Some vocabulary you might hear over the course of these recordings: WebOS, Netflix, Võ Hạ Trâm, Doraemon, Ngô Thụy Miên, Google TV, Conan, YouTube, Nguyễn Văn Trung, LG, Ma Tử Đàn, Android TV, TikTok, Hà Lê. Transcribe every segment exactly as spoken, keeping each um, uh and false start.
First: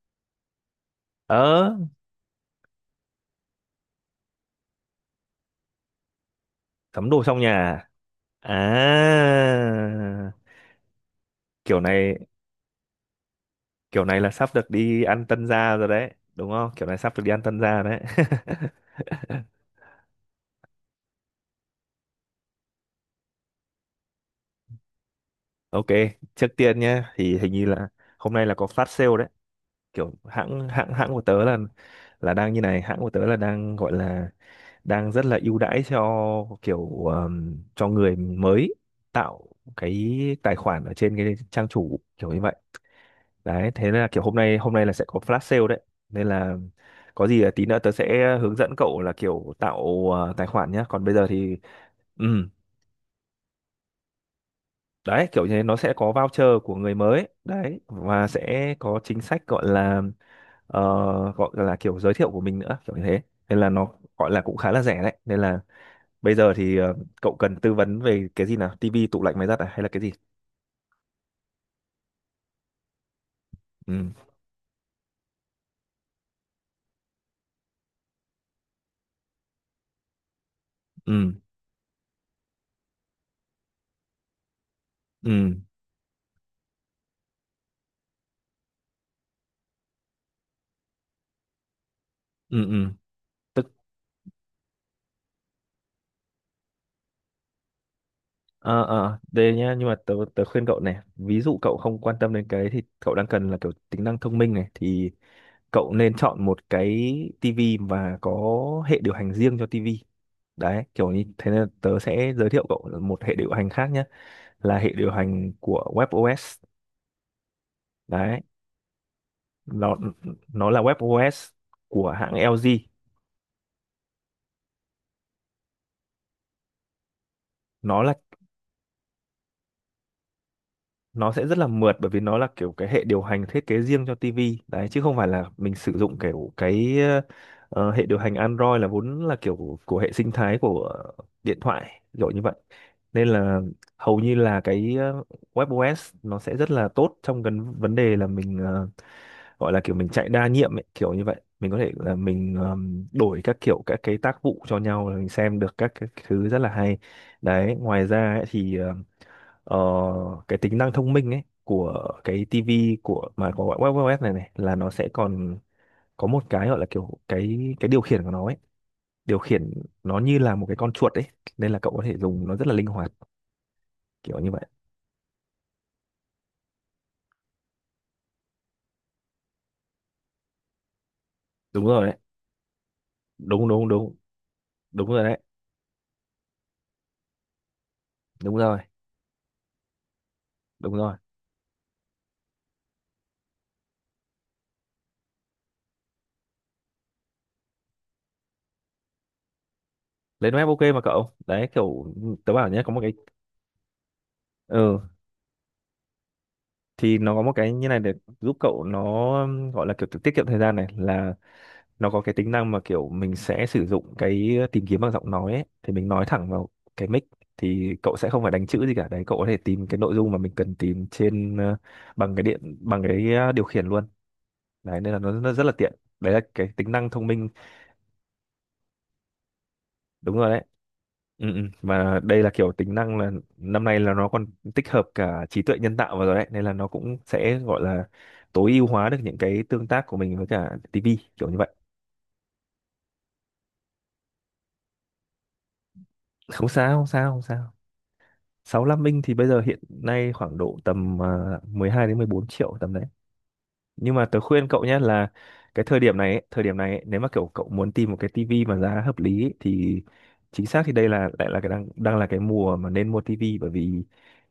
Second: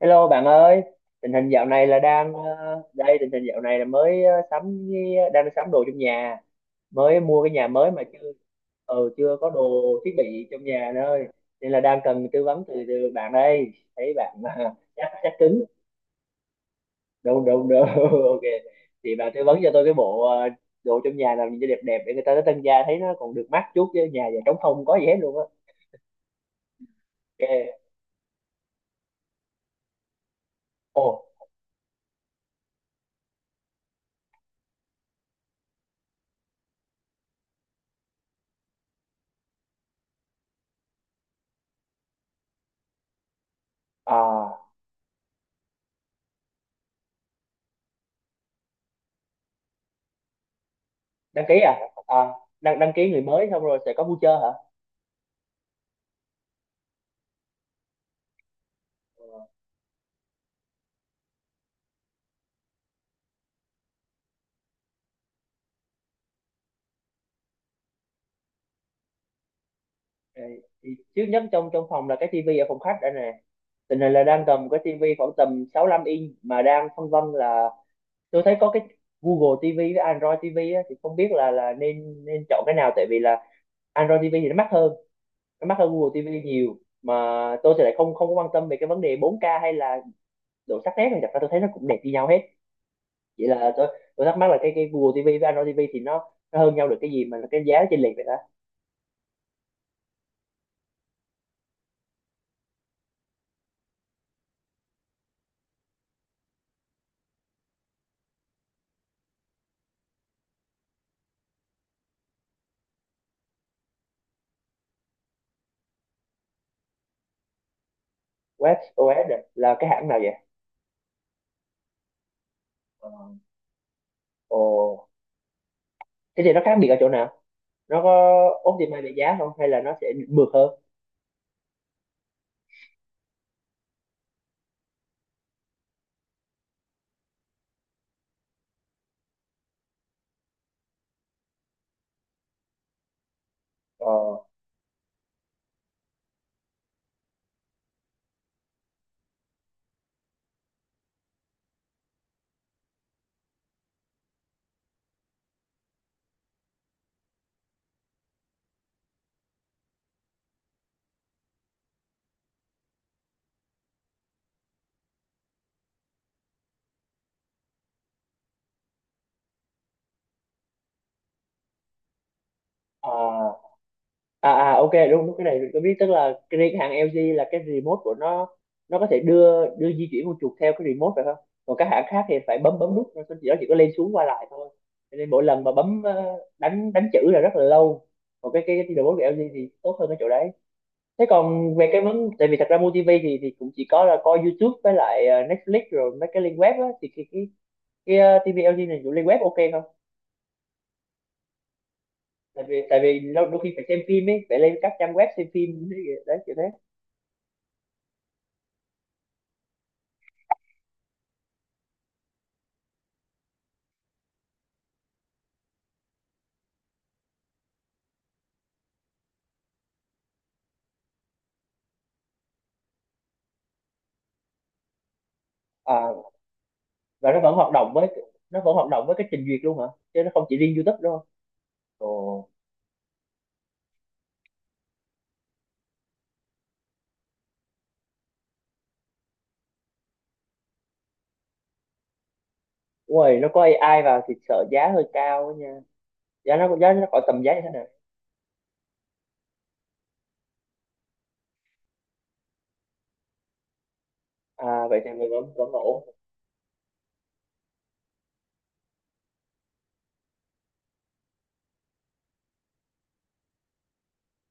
Hello bạn ơi, tình hình dạo ờ này là đang ờ, đây, tình hình dạo này là mới ờ, sắm cái- đang sắm đồ trong nhà, Cắm mới đồ trong mua cái nhà nhà à? mới mà chưa. Ừ, chưa có đồ thiết À, bị trong nhà nữa ơi. Nên là kiểu đang này cần tư vấn từ, từ bạn đây. kiểu Thấy này là bạn sắp được đi chắc ăn chắc tân cứng. gia rồi đấy đúng không? Kiểu này sắp được đi ăn Đúng tân đúng gia đúng. đấy. Ok. Thì bạn tư vấn cho tôi cái bộ ờ, đồ trong nhà làm gì cho đẹp đẹp để người ta tới tân gia thấy nó còn được mắt chút, chứ nhà giờ trống không có gì hết luôn á. Ok, trước tiên nhé, thì hình như Ok. là hôm nay là có flash sale đấy. Kiểu hãng hãng Ồ, hãng của tớ là là đang như này, hãng của tớ là đang gọi là đang rất là ưu đãi cho kiểu ờm, cho người mới tạo cái tài khoản ở trên cái trang chủ kiểu như vậy đấy. Thế nên là kiểu hôm nay à, hôm nay là sẽ có flash sale đấy, nên là có gì là tí nữa tớ sẽ hướng dẫn cậu là kiểu tạo ờ, tài khoản nhá. Còn bây giờ đăng ký thì à? À, ừ, đăng đăng ký người mới xong rồi sẽ có voucher hả? đấy, kiểu như thế nó sẽ có voucher của người mới đấy, và sẽ có chính Ờ. sách gọi là ờ, gọi là kiểu giới thiệu của mình nữa kiểu như thế. Nên là nó gọi là cũng khá là rẻ đấy, nên là bây giờ thì ờ, cậu cần tư vấn về cái gì nào, tivi, tủ lạnh, máy giặt à hay là cái gì? Ờ, trước nhất trong trong phòng là cái tivi ở phòng khách đây nè, tình Ừ hình là đang cầm cái tivi khoảng tầm 65 inch mà đang phân vân là tôi thấy có cái Google ti vi với Android ti vi á, thì không biết ừ, là là nên nên chọn cái nào, tại vì là Android ti vi thì nó mắc hơn ừ nó mắc hơn Google ti vi nhiều mà tôi thì lại không không có quan tâm về cái vấn đề bốn ca hay là độ sắc nét này. Thật ra tôi thấy nó cũng đẹp như nhau hết, ừ ừ, vậy tức là tôi tôi thắc mắc là cái cái Google ti vi với Android ti vi thì nó nó hơn nhau được cái gì mà cái giá nó chênh lệch vậy đó. Ờ ờ đây nhá, nhưng mà tớ tớ khuyên cậu này, ví dụ cậu không quan tâm đến cái đấy thì cậu đang cần là kiểu tính năng thông minh này, thì cậu nên chọn một cái tivi và có hệ điều hành riêng cho tivi đấy kiểu như thế. Nên tớ sẽ giới thiệu cậu một hệ điều hành khác nhé, là hệ điều hành của WebOS đấy. WebOS là cái nó hãng nào vậy? nó là WebOS của hãng e lờ giê. Ờ. Ồ, thế thì nó khác biệt ở chỗ nào? Nó Nó có là optimize về giá không hay là nó sẽ mượt hơn? nó sẽ rất là mượt, bởi vì nó là kiểu cái hệ điều hành thiết kế riêng cho ti vi đấy, chứ không phải là mình sử dụng kiểu cái ờ, ờ, hệ điều hành Android là vốn là kiểu của hệ sinh thái của điện thoại rồi như vậy. Nên là Ờ, hầu như là cái ờ, WebOS nó sẽ rất là tốt trong cái vấn đề là mình ờ, gọi là kiểu mình chạy đa nhiệm ấy, kiểu như vậy. Mình có thể là mình ờm, đổi các kiểu các cái tác vụ cho nhau, là mình xem được các cái thứ rất là hay đấy. Ngoài ra ấy, thì ờ, ờ, cái tính năng thông minh ấy của cái tivi của mà có web web này này, là nó sẽ còn có một cái gọi là kiểu cái cái điều khiển của nó ấy. Điều khiển nó như là một cái con chuột ấy, nên là cậu có thể dùng nó rất là linh hoạt à, kiểu như à, vậy. à, ok, đúng đúng, cái này mình có biết, tức là cái riêng hãng lờ giê là cái remote của nó nó có thể đưa đưa di chuyển con chuột theo cái remote phải không, còn Đúng các hãng rồi đấy, khác thì phải bấm bấm nút, nó chỉ nó chỉ đúng có đúng lên đúng, xuống qua lại thôi, đúng cho rồi nên đấy, mỗi lần mà bấm ờ, đánh đánh chữ là rất là lâu, còn đúng cái rồi, cái, cái remote của lờ giê thì tốt hơn cái chỗ đấy. đúng rồi. Thế còn về cái vấn tại vì thật ra mua ti vi thì thì cũng chỉ có là coi YouTube với lại ờ, Netflix rồi mấy cái link web á, thì cái, cái cái ờ, ti vi lờ giê này dùng lên web ok không, Lên web ok mà cậu, đấy kiểu tớ tại bảo nhé, vì có một tại cái vì lâu- đôi khi phải xem phim ấy, phải lên các ừ, trang web xem phim, đấy kiểu thế. thì nó có một cái như này để giúp cậu nó um, gọi là kiểu tiết kiệm thời gian này, là nó có cái tính năng mà kiểu mình sẽ sử dụng cái tìm kiếm bằng giọng nói ấy, thì mình nói thẳng vào cái mic, thì cậu sẽ không phải đánh chữ gì cả đấy. Cậu có thể tìm cái nội dung mà mình cần tìm trên ờ, bằng cái điện bằng cái ờ, điều khiển luôn đấy, nên là nó, nó rất là tiện À, đấy, là cái tính năng thông và nó minh. vẫn hoạt động với nó vẫn hoạt động với cái trình duyệt luôn hả, chứ nó Đúng không rồi chỉ đấy, riêng YouTube đâu. ừ, ừ. Và đây Ồ. là kiểu tính năng là năm nay là nó còn tích hợp cả trí tuệ nhân tạo vào rồi đấy, nên là nó cũng sẽ gọi là tối ưu hóa được những cái tương tác của mình với cả ti vi kiểu như vậy. Ui, nó có ây ai vào thì sợ giá hơi cao á nha, giá Không nó giá sao, nó không khỏi sao, tầm, không giá như thế sao, nào? sáu lăm inch thì bây giờ hiện nay khoảng độ tầm à, mười hai đến mười bốn triệu tầm đấy. Nhưng mà tớ khuyên cậu À nhé vậy thì mình là vẫn vẫn cái thời ổn. điểm này ấy, thời điểm này ấy, nếu mà kiểu cậu muốn tìm một cái tivi mà giá hợp lý ấy, thì chính xác thì đây là lại là cái đang đang là cái mùa mà nên mua tivi, bởi vì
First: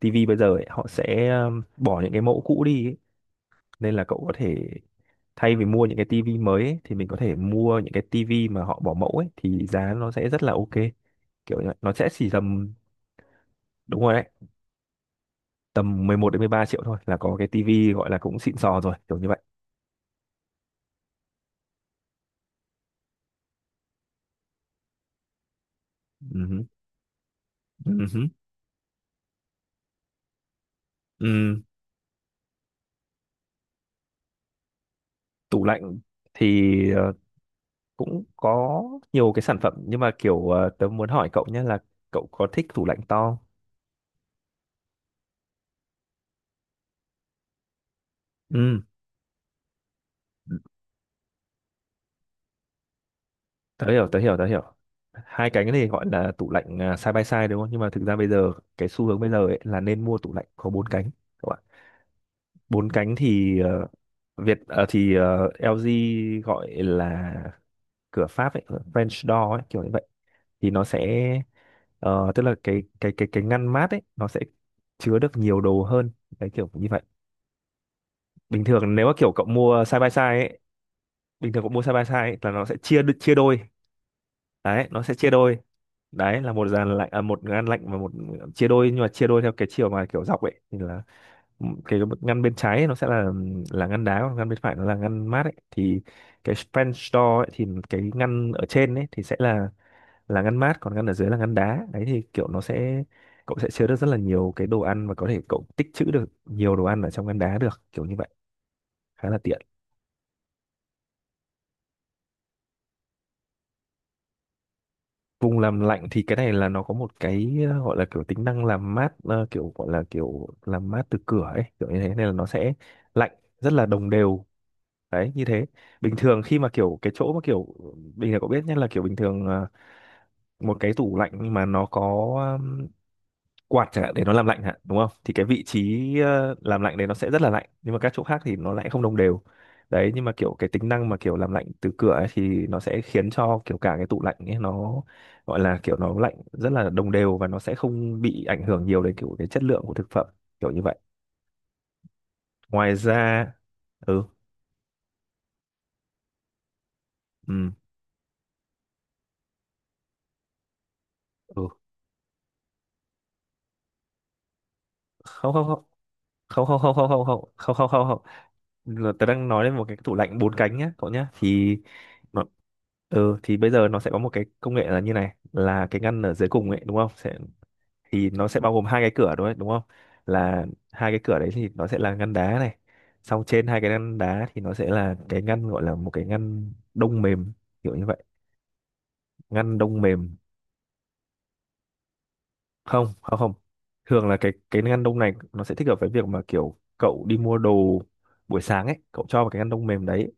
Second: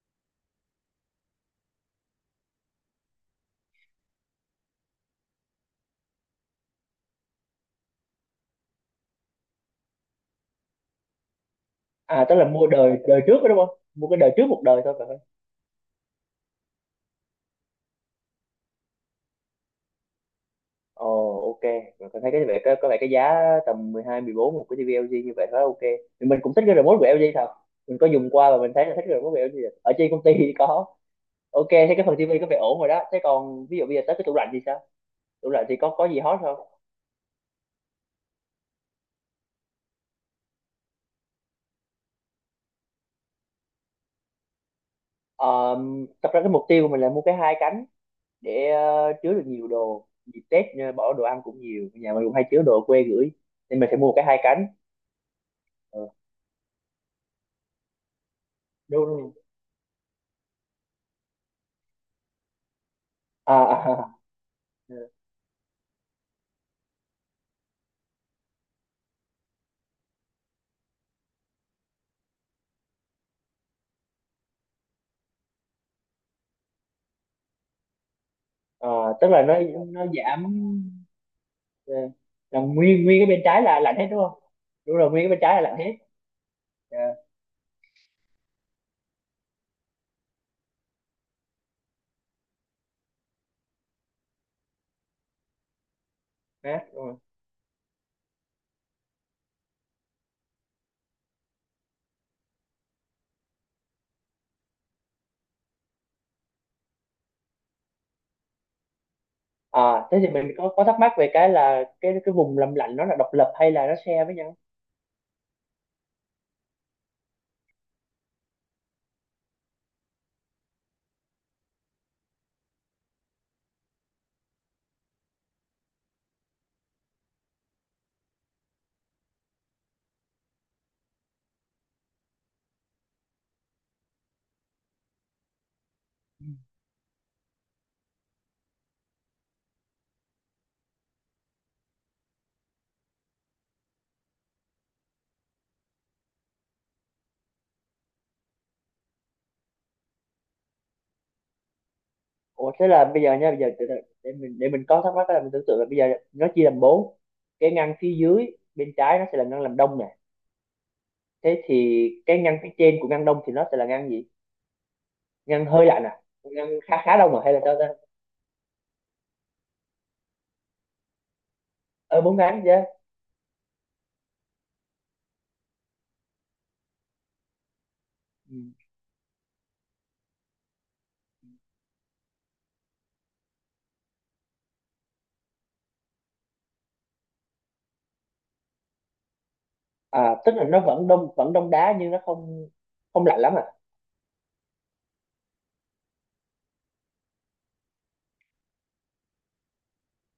tivi bây giờ ấy, họ sẽ um, bỏ những cái mẫu cũ đi ấy. Nên là cậu có thể thay vì mua những cái tivi mới ấy, thì mình có thể mua những cái tivi mà họ bỏ mẫu ấy, thì giá nó sẽ rất là ok. Kiểu như vậy, nó sẽ À, chỉ tức là mua tầm đời đời trước đó đúng không, đúng mua rồi cái đấy, đời trước một đời thôi phải. tầm mười một đến mười ba triệu thôi là có cái tivi gọi là cũng xịn sò rồi kiểu như vậy. Ồ, ok, mình có thấy cái vẻ có, có vẻ cái giá tầm mười hai mười bốn một cái tivi e lờ giê như vậy khá ok. Thì mình Ừ cũng thích hứ, cái remote của lờ giê thật. ừ Mình có hứ. dùng qua và mình thấy là thích cái remote của lờ giê thật. Ở trên công ty thì có. Ừ, Ok, thế cái phần tivi có vẻ ổn rồi đó. Thế còn ví dụ bây giờ tới cái tủ lạnh thì sao? Tủ tủ lạnh thì có lạnh có gì hot không? thì ờ, cũng có nhiều cái sản phẩm, nhưng mà kiểu ờ, tớ muốn hỏi cậu nhé là cậu có thích tủ lạnh to không? Ờ, thật ra cái mục tiêu của mình là mua cái hai cánh để Ừ. ờ, chứa được nhiều đồ. Dịp Tết ờ, bỏ đồ ăn cũng nhiều, nhà mình cũng hay chứa đồ ở quê gửi. Nên mình Tớ sẽ hiểu, mua tớ cái hiểu, hai tớ hiểu, cánh. hai cái này Ờ, gọi là tủ lạnh à, side by side đúng không? Nhưng mà thực ra bây giờ cái xu đúng hướng bây đúng. giờ ấy là nên mua tủ lạnh có bốn cánh các bạn. Bốn cánh À, thì ờ, à, à, Việt ờ, thì ờ, e lờ giê gọi là cửa Pháp ấy, French door ấy kiểu như vậy. Thì nó sẽ ờ, tức là cái cái cái cái ngăn mát ấy nó sẽ chứa được nhiều đồ hơn đấy kiểu như vậy. Bình ờ, thường nếu mà tức kiểu là cậu nó mua side nó by side giảm. ấy, bình thường cậu mua side Ờ, by side ấy, là là nó sẽ chia nguyên đ- nguyên cái chia bên đôi. trái là lạnh hết đúng không? Đấy, Đúng nó rồi, sẽ nguyên cái chia bên trái đôi, là lạnh hết. đấy là một dàn Ờ, lạnh à, một ngăn lạnh và một chia đôi, nhưng mà chia đôi theo cái chiều mà kiểu dọc ấy, thì là cái ngăn bên trái ấy, nó sẽ là là ngăn đá, còn ngăn bên phải nó là ngăn mát ấy. Thì cái mát French đúng rồi. door ấy, thì cái ngăn ở trên ấy thì sẽ là là ngăn mát, còn ngăn ở dưới là ngăn đá đấy. Thì kiểu nó sẽ cậu sẽ chứa được rất là nhiều cái đồ ăn, và có thể cậu tích trữ được nhiều đồ ăn ở trong ngăn đá được kiểu như vậy, khá là tiện. À thế thì mình có có thắc mắc về cái là cái cái vùng làm lạnh, nó là độc lập hay là nó share với nhau? Vùng làm lạnh thì cái này là nó có một cái ờ, gọi là kiểu tính năng làm mát ờ, kiểu gọi là kiểu làm mát từ cửa ấy kiểu như thế, nên là nó sẽ lạnh rất là đồng đều đấy như thế. Bình thường khi mà kiểu cái chỗ mà kiểu bình thường cậu biết nhé, là kiểu bình thường ờ, một cái tủ lạnh mà nó có quạt chẳng hạn để nó làm lạnh hả đúng không, thì cái vị trí Ừ. ờ, làm lạnh đấy nó sẽ rất là lạnh, nhưng mà các chỗ khác thì nó lại không đồng đều đấy. Nhưng mà kiểu cái tính năng mà kiểu làm lạnh từ cửa ấy, thì nó sẽ khiến cho kiểu cả cái tủ lạnh ấy nó gọi là kiểu nó lạnh rất là đồng đều, và nó sẽ không bị ảnh hưởng nhiều đến kiểu cái chất lượng của thực phẩm kiểu như vậy. Ủa thế Ngoài là bây giờ ra nha, bây giờ từ từ, ừ, để mình để mình có thắc mắc là mình tưởng tượng là bây giờ nó chia làm bốn, ừ cái ngăn phía dưới bên trái nó sẽ là ngăn làm đông nè, thế ừ, thì cái ngăn phía trên của ngăn đông thì nó sẽ là ngăn gì? không không Ngăn không, hơi lạnh à, không ngăn không không, khá không khá không không đông à hay là không, sao ta? không không không là tớ đang nói đến một cái tủ lạnh bốn cánh nhá cậu nhá. Thì ờ Bốn nó ngăn chứ. ừ, thì bây giờ nó sẽ có một cái công nghệ là như này, là cái ngăn ở dưới cùng ấy đúng không sẽ, thì nó Ừ. sẽ bao gồm hai cái cửa đúng không, đúng không? Là hai cái cửa đấy thì nó sẽ là ngăn đá này, xong trên hai cái ngăn đá thì nó sẽ là cái ngăn gọi là một cái ngăn đông mềm kiểu như vậy, ngăn đông mềm. À tức là nó vẫn đông vẫn đông đá nhưng nó không Không không không lạnh không, lắm à. thường là cái cái ngăn đông này nó sẽ thích hợp với việc mà kiểu cậu đi mua đồ buổi sáng ấy, cậu cho vào cái ngăn đông mềm đấy,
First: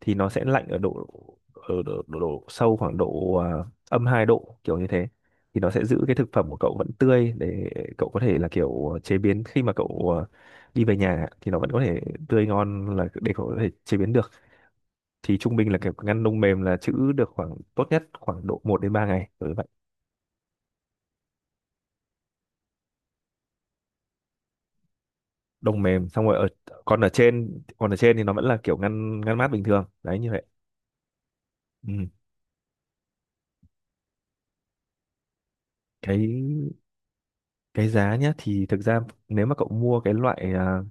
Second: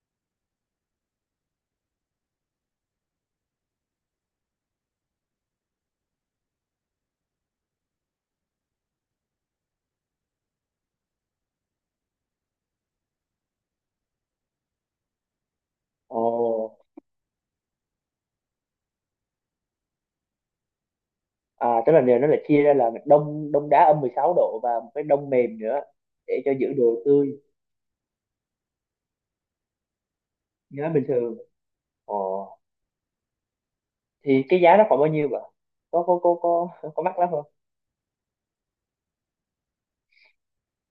thì nó sẽ lạnh ở độ ở độ, độ, độ sâu khoảng độ à, âm hai độ kiểu như thế, thì nó sẽ giữ cái thực phẩm của cậu vẫn tươi, để cậu có thể là kiểu chế biến khi mà cậu à, đi về nhà thì nó vẫn có thể tươi ngon, là để cậu có thể chế biến được. Thì trung bình là kiểu Ồ, ngăn đông mềm là trữ được khoảng tốt nhất khoảng độ một đến ba ngày đối vậy. à, tức là nếu nó lại chia ra là đông đông đá âm mười sáu độ và một cái đông mềm nữa Đông mềm xong rồi để ở cho giữ còn đồ ở tươi, trên còn ở trên thì nó vẫn là kiểu ngăn ngăn mát bình thường đấy như vậy. nhớ bình thường. Ừ. Ồ, thì cái giá nó khoảng bao nhiêu vậy? Có có có có cái có mắc lắm không? cái giá nhá, thì thực ra nếu mà cậu mua cái loại à,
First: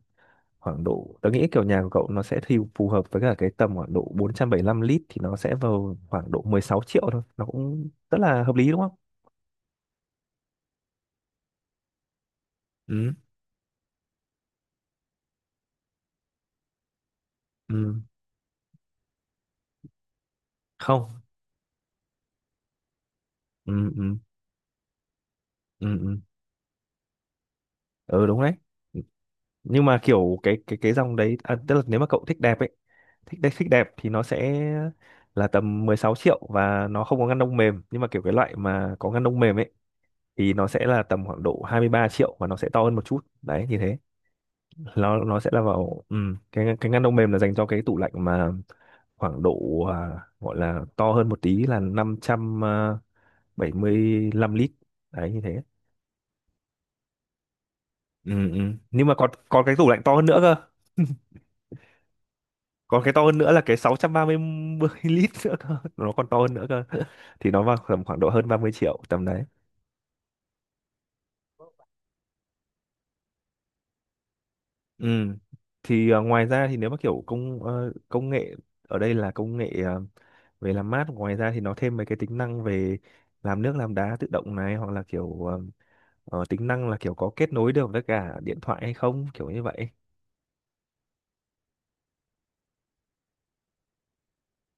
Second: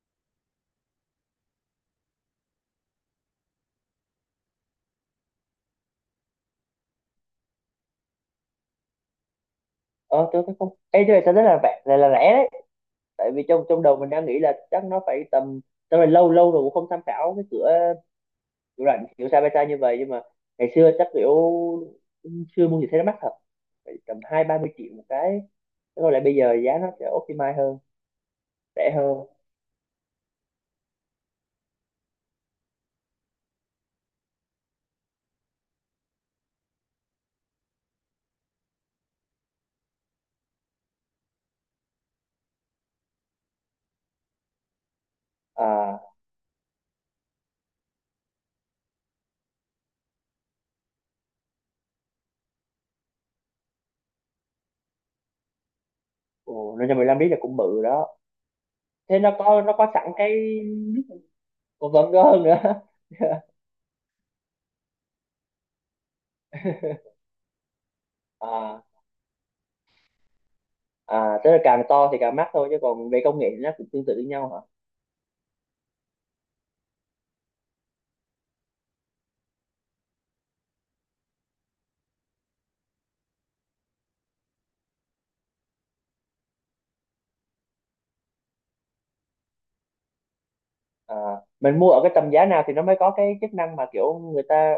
khoảng độ tớ nghĩ kiểu nhà của cậu nó sẽ thì phù hợp với cả cái tầm khoảng độ bốn trăm bảy mươi lăm lít, thì nó sẽ vào khoảng độ mười sáu triệu thôi, nó cũng rất là hợp lý đúng không? Ờ, tôi thấy không. Ê, tôi thấy rất là rẻ, là, là rẻ đấy. Ừ Tại vì trong trong đầu mình đang nghĩ là chắc nó phải tầm, tao là lâu lâu rồi cũng không tham khảo cái cửa ừ. cửa rảnh kiểu Sabata như vậy, nhưng mà ngày xưa chắc Không, kiểu xưa mua gì thấy nó mắc thật. ừ Phải ừ tầm hai ba mươi triệu một cái. ừ Thế còn ừ lại bây giờ giá nó sẽ optimize hơn, ừ, đúng đấy. rẻ hơn. Nhưng mà kiểu cái cái cái dòng đấy à, tức là nếu mà cậu thích đẹp ấy, thích đẹp, thích đẹp thì nó sẽ là tầm mười sáu triệu và nó không có ngăn đông mềm. Nhưng mà kiểu cái loại mà có ngăn đông mềm ấy thì nó sẽ là tầm khoảng độ hai mươi ba triệu và nó sẽ to hơn một chút đấy, như thế. Nó nó sẽ là À, vào ừm, cái cái ngăn đông mềm là dành cho cái tủ lạnh mà khoảng độ à, gọi là to hơn một tí là năm trăm à, bảy mươi lăm lít đấy, như thế. ồ, nên cho mười lăm lít là cũng bự đó. Ừ, ừ. Nhưng mà Thế còn nó có còn nó cái có tủ lạnh sẵn to hơn cái nữa cơ. nước, còn vẫn có hơn nữa Còn cái to hơn nữa là cái sáu trăm ba mươi lít nữa cơ, nó còn to hơn nữa cơ. Thì nó vào tầm khoảng độ hơn ba mươi à triệu tầm đấy. à, tức là càng to thì càng mắc thôi chứ còn về công nghệ thì nó cũng tương tự với nhau hả? Ừ. Thì à, ngoài ra thì nếu mà kiểu công ờ, công nghệ ở đây là công nghệ à, về làm mát, ngoài ra thì nó thêm mấy cái tính năng về làm nước, làm đá tự động này, hoặc là kiểu ờ, ờ, tính năng là kiểu có kết nối được với cả điện thoại hay không, kiểu như vậy. À mình mua ở cái tầm giá nào thì nó mới có cái chức năng mà kiểu người ta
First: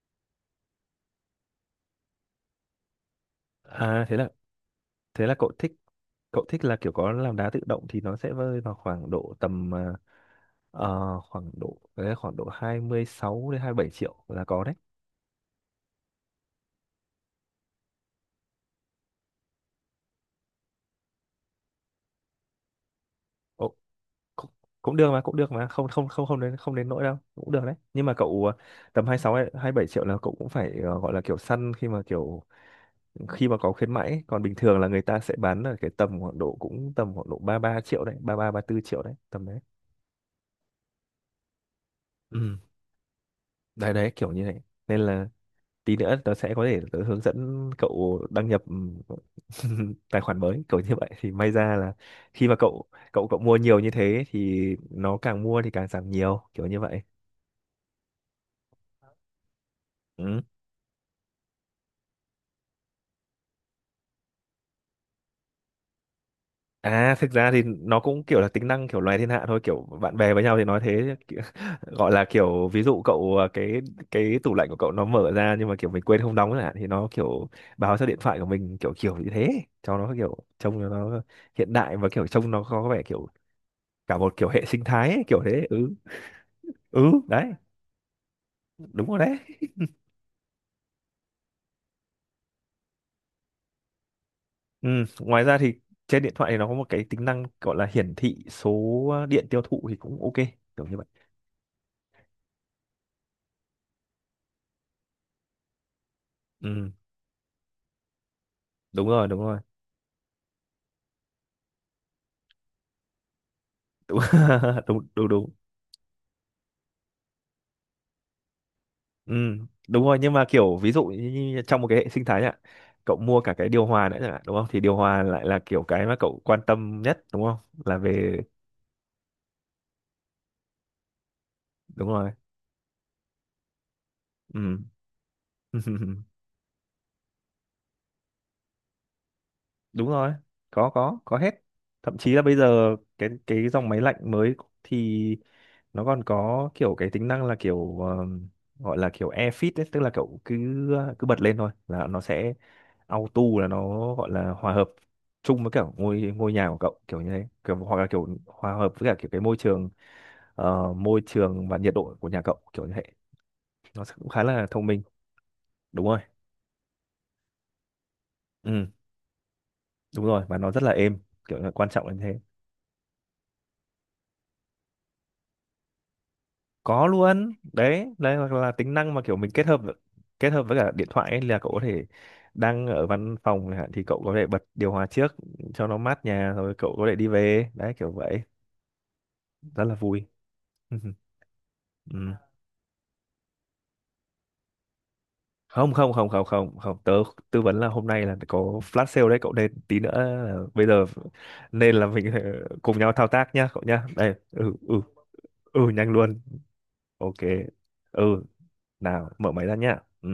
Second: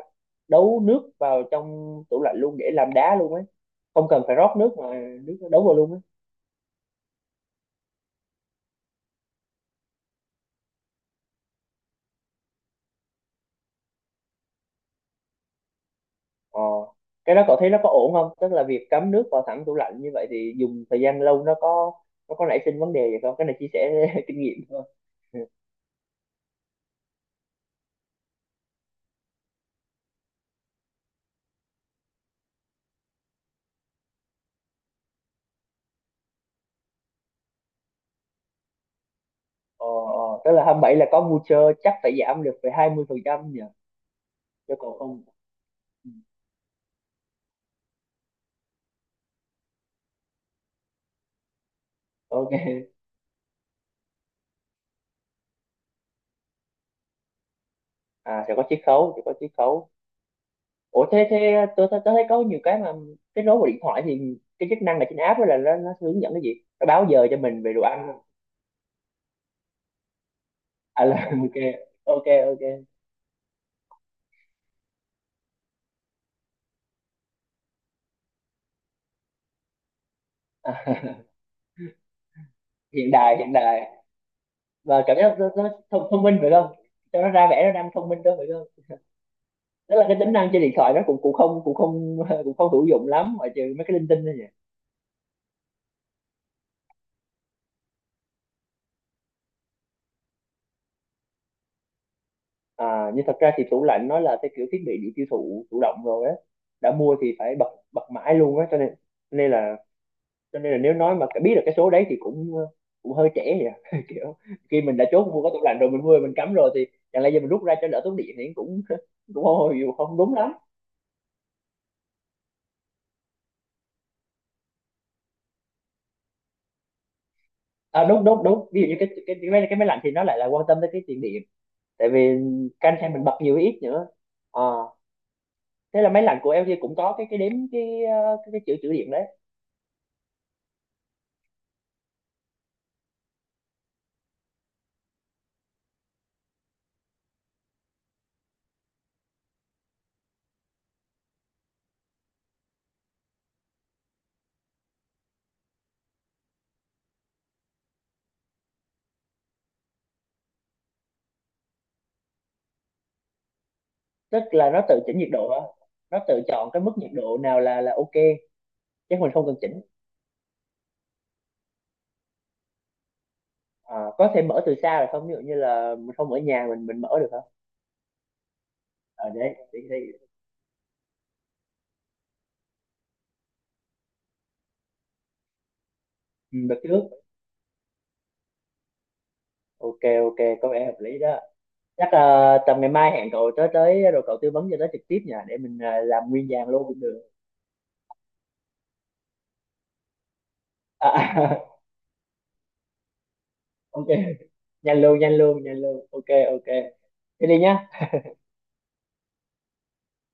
đấu nước vào trong tủ lạnh luôn để làm đá luôn ấy, À không thế cần là, phải rót nước mà thế là nước nó cậu đấu thích, vào luôn ấy. cậu thích là kiểu có làm đá tự động thì nó sẽ rơi vào khoảng độ tầm ờ, ờ, khoảng độ đấy, khoảng độ hai mươi sáu đến hai mươi bảy triệu là có đấy. ờ cái đó cậu thấy nó có ổn không, tức là việc cắm nước vào thẳng tủ lạnh như vậy thì dùng thời gian lâu nó có nó có nảy sinh vấn đề gì không? Cái này chia Ồ, sẻ kinh cũng, nghiệm thôi. cũng được mà, cũng được mà, không không không không đến, không đến nỗi đâu, cũng được đấy. Nhưng mà cậu ờ, tầm hai mươi sáu hay hai mươi bảy triệu là cậu cũng phải ờ, gọi là kiểu săn khi mà kiểu khi mà có khuyến mãi. Còn bình thường là người ta sẽ bán ở cái tầm khoảng độ cũng tầm khoảng độ ba ba triệu đấy, ba ba ba 34 triệu đấy, tầm đấy. Ờ, ờ, tức là hai mươi bảy là có voucher chắc phải giảm Ừ. được về trăm nhỉ, Đấy đấy, kiểu như này, chứ còn nên không. là tí Ừ, nữa tớ sẽ có thể tớ hướng dẫn cậu đăng nhập ừm, tài khoản mới kiểu như vậy, thì may ra là khi mà cậu ok. cậu cậu mua nhiều như thế thì nó càng mua thì càng giảm nhiều kiểu như vậy. À, sẽ có chiết khấu, sẽ có chiết khấu. Ừ. Ủa thế thế tôi, tôi, tôi thấy có nhiều cái mà kết nối vào điện thoại thì cái chức năng là trên app đó là nó, nó hướng dẫn cái gì, nó báo À giờ thực cho ra thì mình về đồ nó ăn không? cũng kiểu là tính năng kiểu loài thiên hạ thôi, kiểu bạn bè với nhau thì nói À thế. là Kiểu- ok, gọi là ok, ok. kiểu ví dụ cậu à, cái cái tủ lạnh của cậu nó mở ra nhưng mà kiểu mình quên không đóng chẳng hạn, thì nó kiểu báo cho điện thoại của mình, kiểu kiểu như thế, cho nó kiểu trông cho À, nó hiện đại và kiểu trông nó có vẻ hiện kiểu đại hiện đại, cả một kiểu hệ sinh và thái cảm ấy, giác kiểu nó, thế. nó Ừ thông, thông minh phải không, ừ cho nó đấy, ra vẻ nó đang thông minh đó phải không? đúng rồi đấy. Tức là cái tính năng trên điện thoại nó cũng cũng không cũng không cũng không hữu dụng lắm, ngoại trừ mấy cái linh tinh thôi nhỉ. Ừ. Ngoài ra thì trên điện thoại thì nó có một cái tính năng gọi là hiển thị số điện tiêu thụ thì cũng ok, kiểu như vậy. À, nhưng thật ra thì tủ lạnh nó là cái kiểu thiết bị điện tiêu thụ chủ động rồi á, Ừ, đã mua thì phải bật bật mãi luôn á, cho nên đúng rồi, đúng nên rồi. là cho nên là nếu nói mà biết được cái số đấy thì cũng cũng hơi trễ vậy à. Đúng. Kiểu khi mình đã Đúng chốt đúng mua đúng. cái tủ lạnh rồi, mình mua mình cắm rồi thì chẳng lẽ giờ mình rút ra cho đỡ tốn điện thì cũng Ừ, cũng không không đúng không rồi. Nhưng đúng mà lắm. kiểu ví dụ như như trong một cái hệ sinh thái ạ, cậu mua cả cái điều hòa nữa chẳng hạn đúng không, thì điều hòa lại là kiểu cái mà cậu quan tâm nhất, đúng không, là À, đúng về. đúng đúng, ví dụ như cái cái cái máy, cái máy lạnh thì nó lại là quan tâm tới cái tiền điện, Đúng tại rồi. vì canh xem mình bật nhiều hay ít nữa. Ờ, Ừ. thế là máy lạnh của lờ giê cũng có cái cái đếm cái ờ, cái, cái chữ chữ điện đấy. Đúng rồi, có có có hết. Thậm chí là bây giờ cái cái dòng máy lạnh mới thì nó còn có kiểu cái tính năng là kiểu ờm, gọi là kiểu air fit ấy, tức là kiểu cứ cứ bật lên thôi là nó sẽ auto, là nó gọi là hòa hợp chung với kiểu ngôi ngôi nhà của cậu kiểu như thế, kiểu, hoặc là kiểu hòa hợp với cả kiểu cái môi trường, ờ, môi trường và nhiệt độ của nhà cậu kiểu như thế. Nó sẽ cũng Tức khá là là nó thông tự minh. chỉnh nhiệt độ đó. Đúng Nó rồi. tự chọn cái mức nhiệt độ nào là là ok, Ừ, chứ mình không cần chỉnh. đúng rồi và nó rất là êm, kiểu là quan trọng là như thế. À, có thể mở từ xa được không, ví dụ như là mình không ở nhà mình mình Có mở được không, luôn đấy, đấy hoặc là tính năng mà ở kiểu mình đấy kết hợp, để, để, kết hợp với cả điện thoại ấy, là cậu có thể đang ở văn phòng chẳng hạn thì cậu có thể bật điều hòa trước cho nó mát nhà ừ, rồi đặt cậu trước. có thể đi về, đấy kiểu vậy. Rất là Ok vui. ok, có vẻ hợp lý đó. Chắc Ừ. là tầm ngày mai hẹn cậu tới tới rồi cậu tư vấn cho tới trực tiếp nha, để mình Không à, không không làm không nguyên vàng không luôn không, cũng tớ được. tư vấn là hôm nay là có flash sale đấy cậu, nên tí nữa là bây giờ, À, nên là mình cùng nhau thao tác nhá cậu nhá, ok, đây, ừ ừ. nhanh luôn nhanh luôn nhanh Ừ luôn, nhanh ok luôn. ok, Ok. thế đi nhá. Ừ. Nào, mở máy ra nhá. Ừ.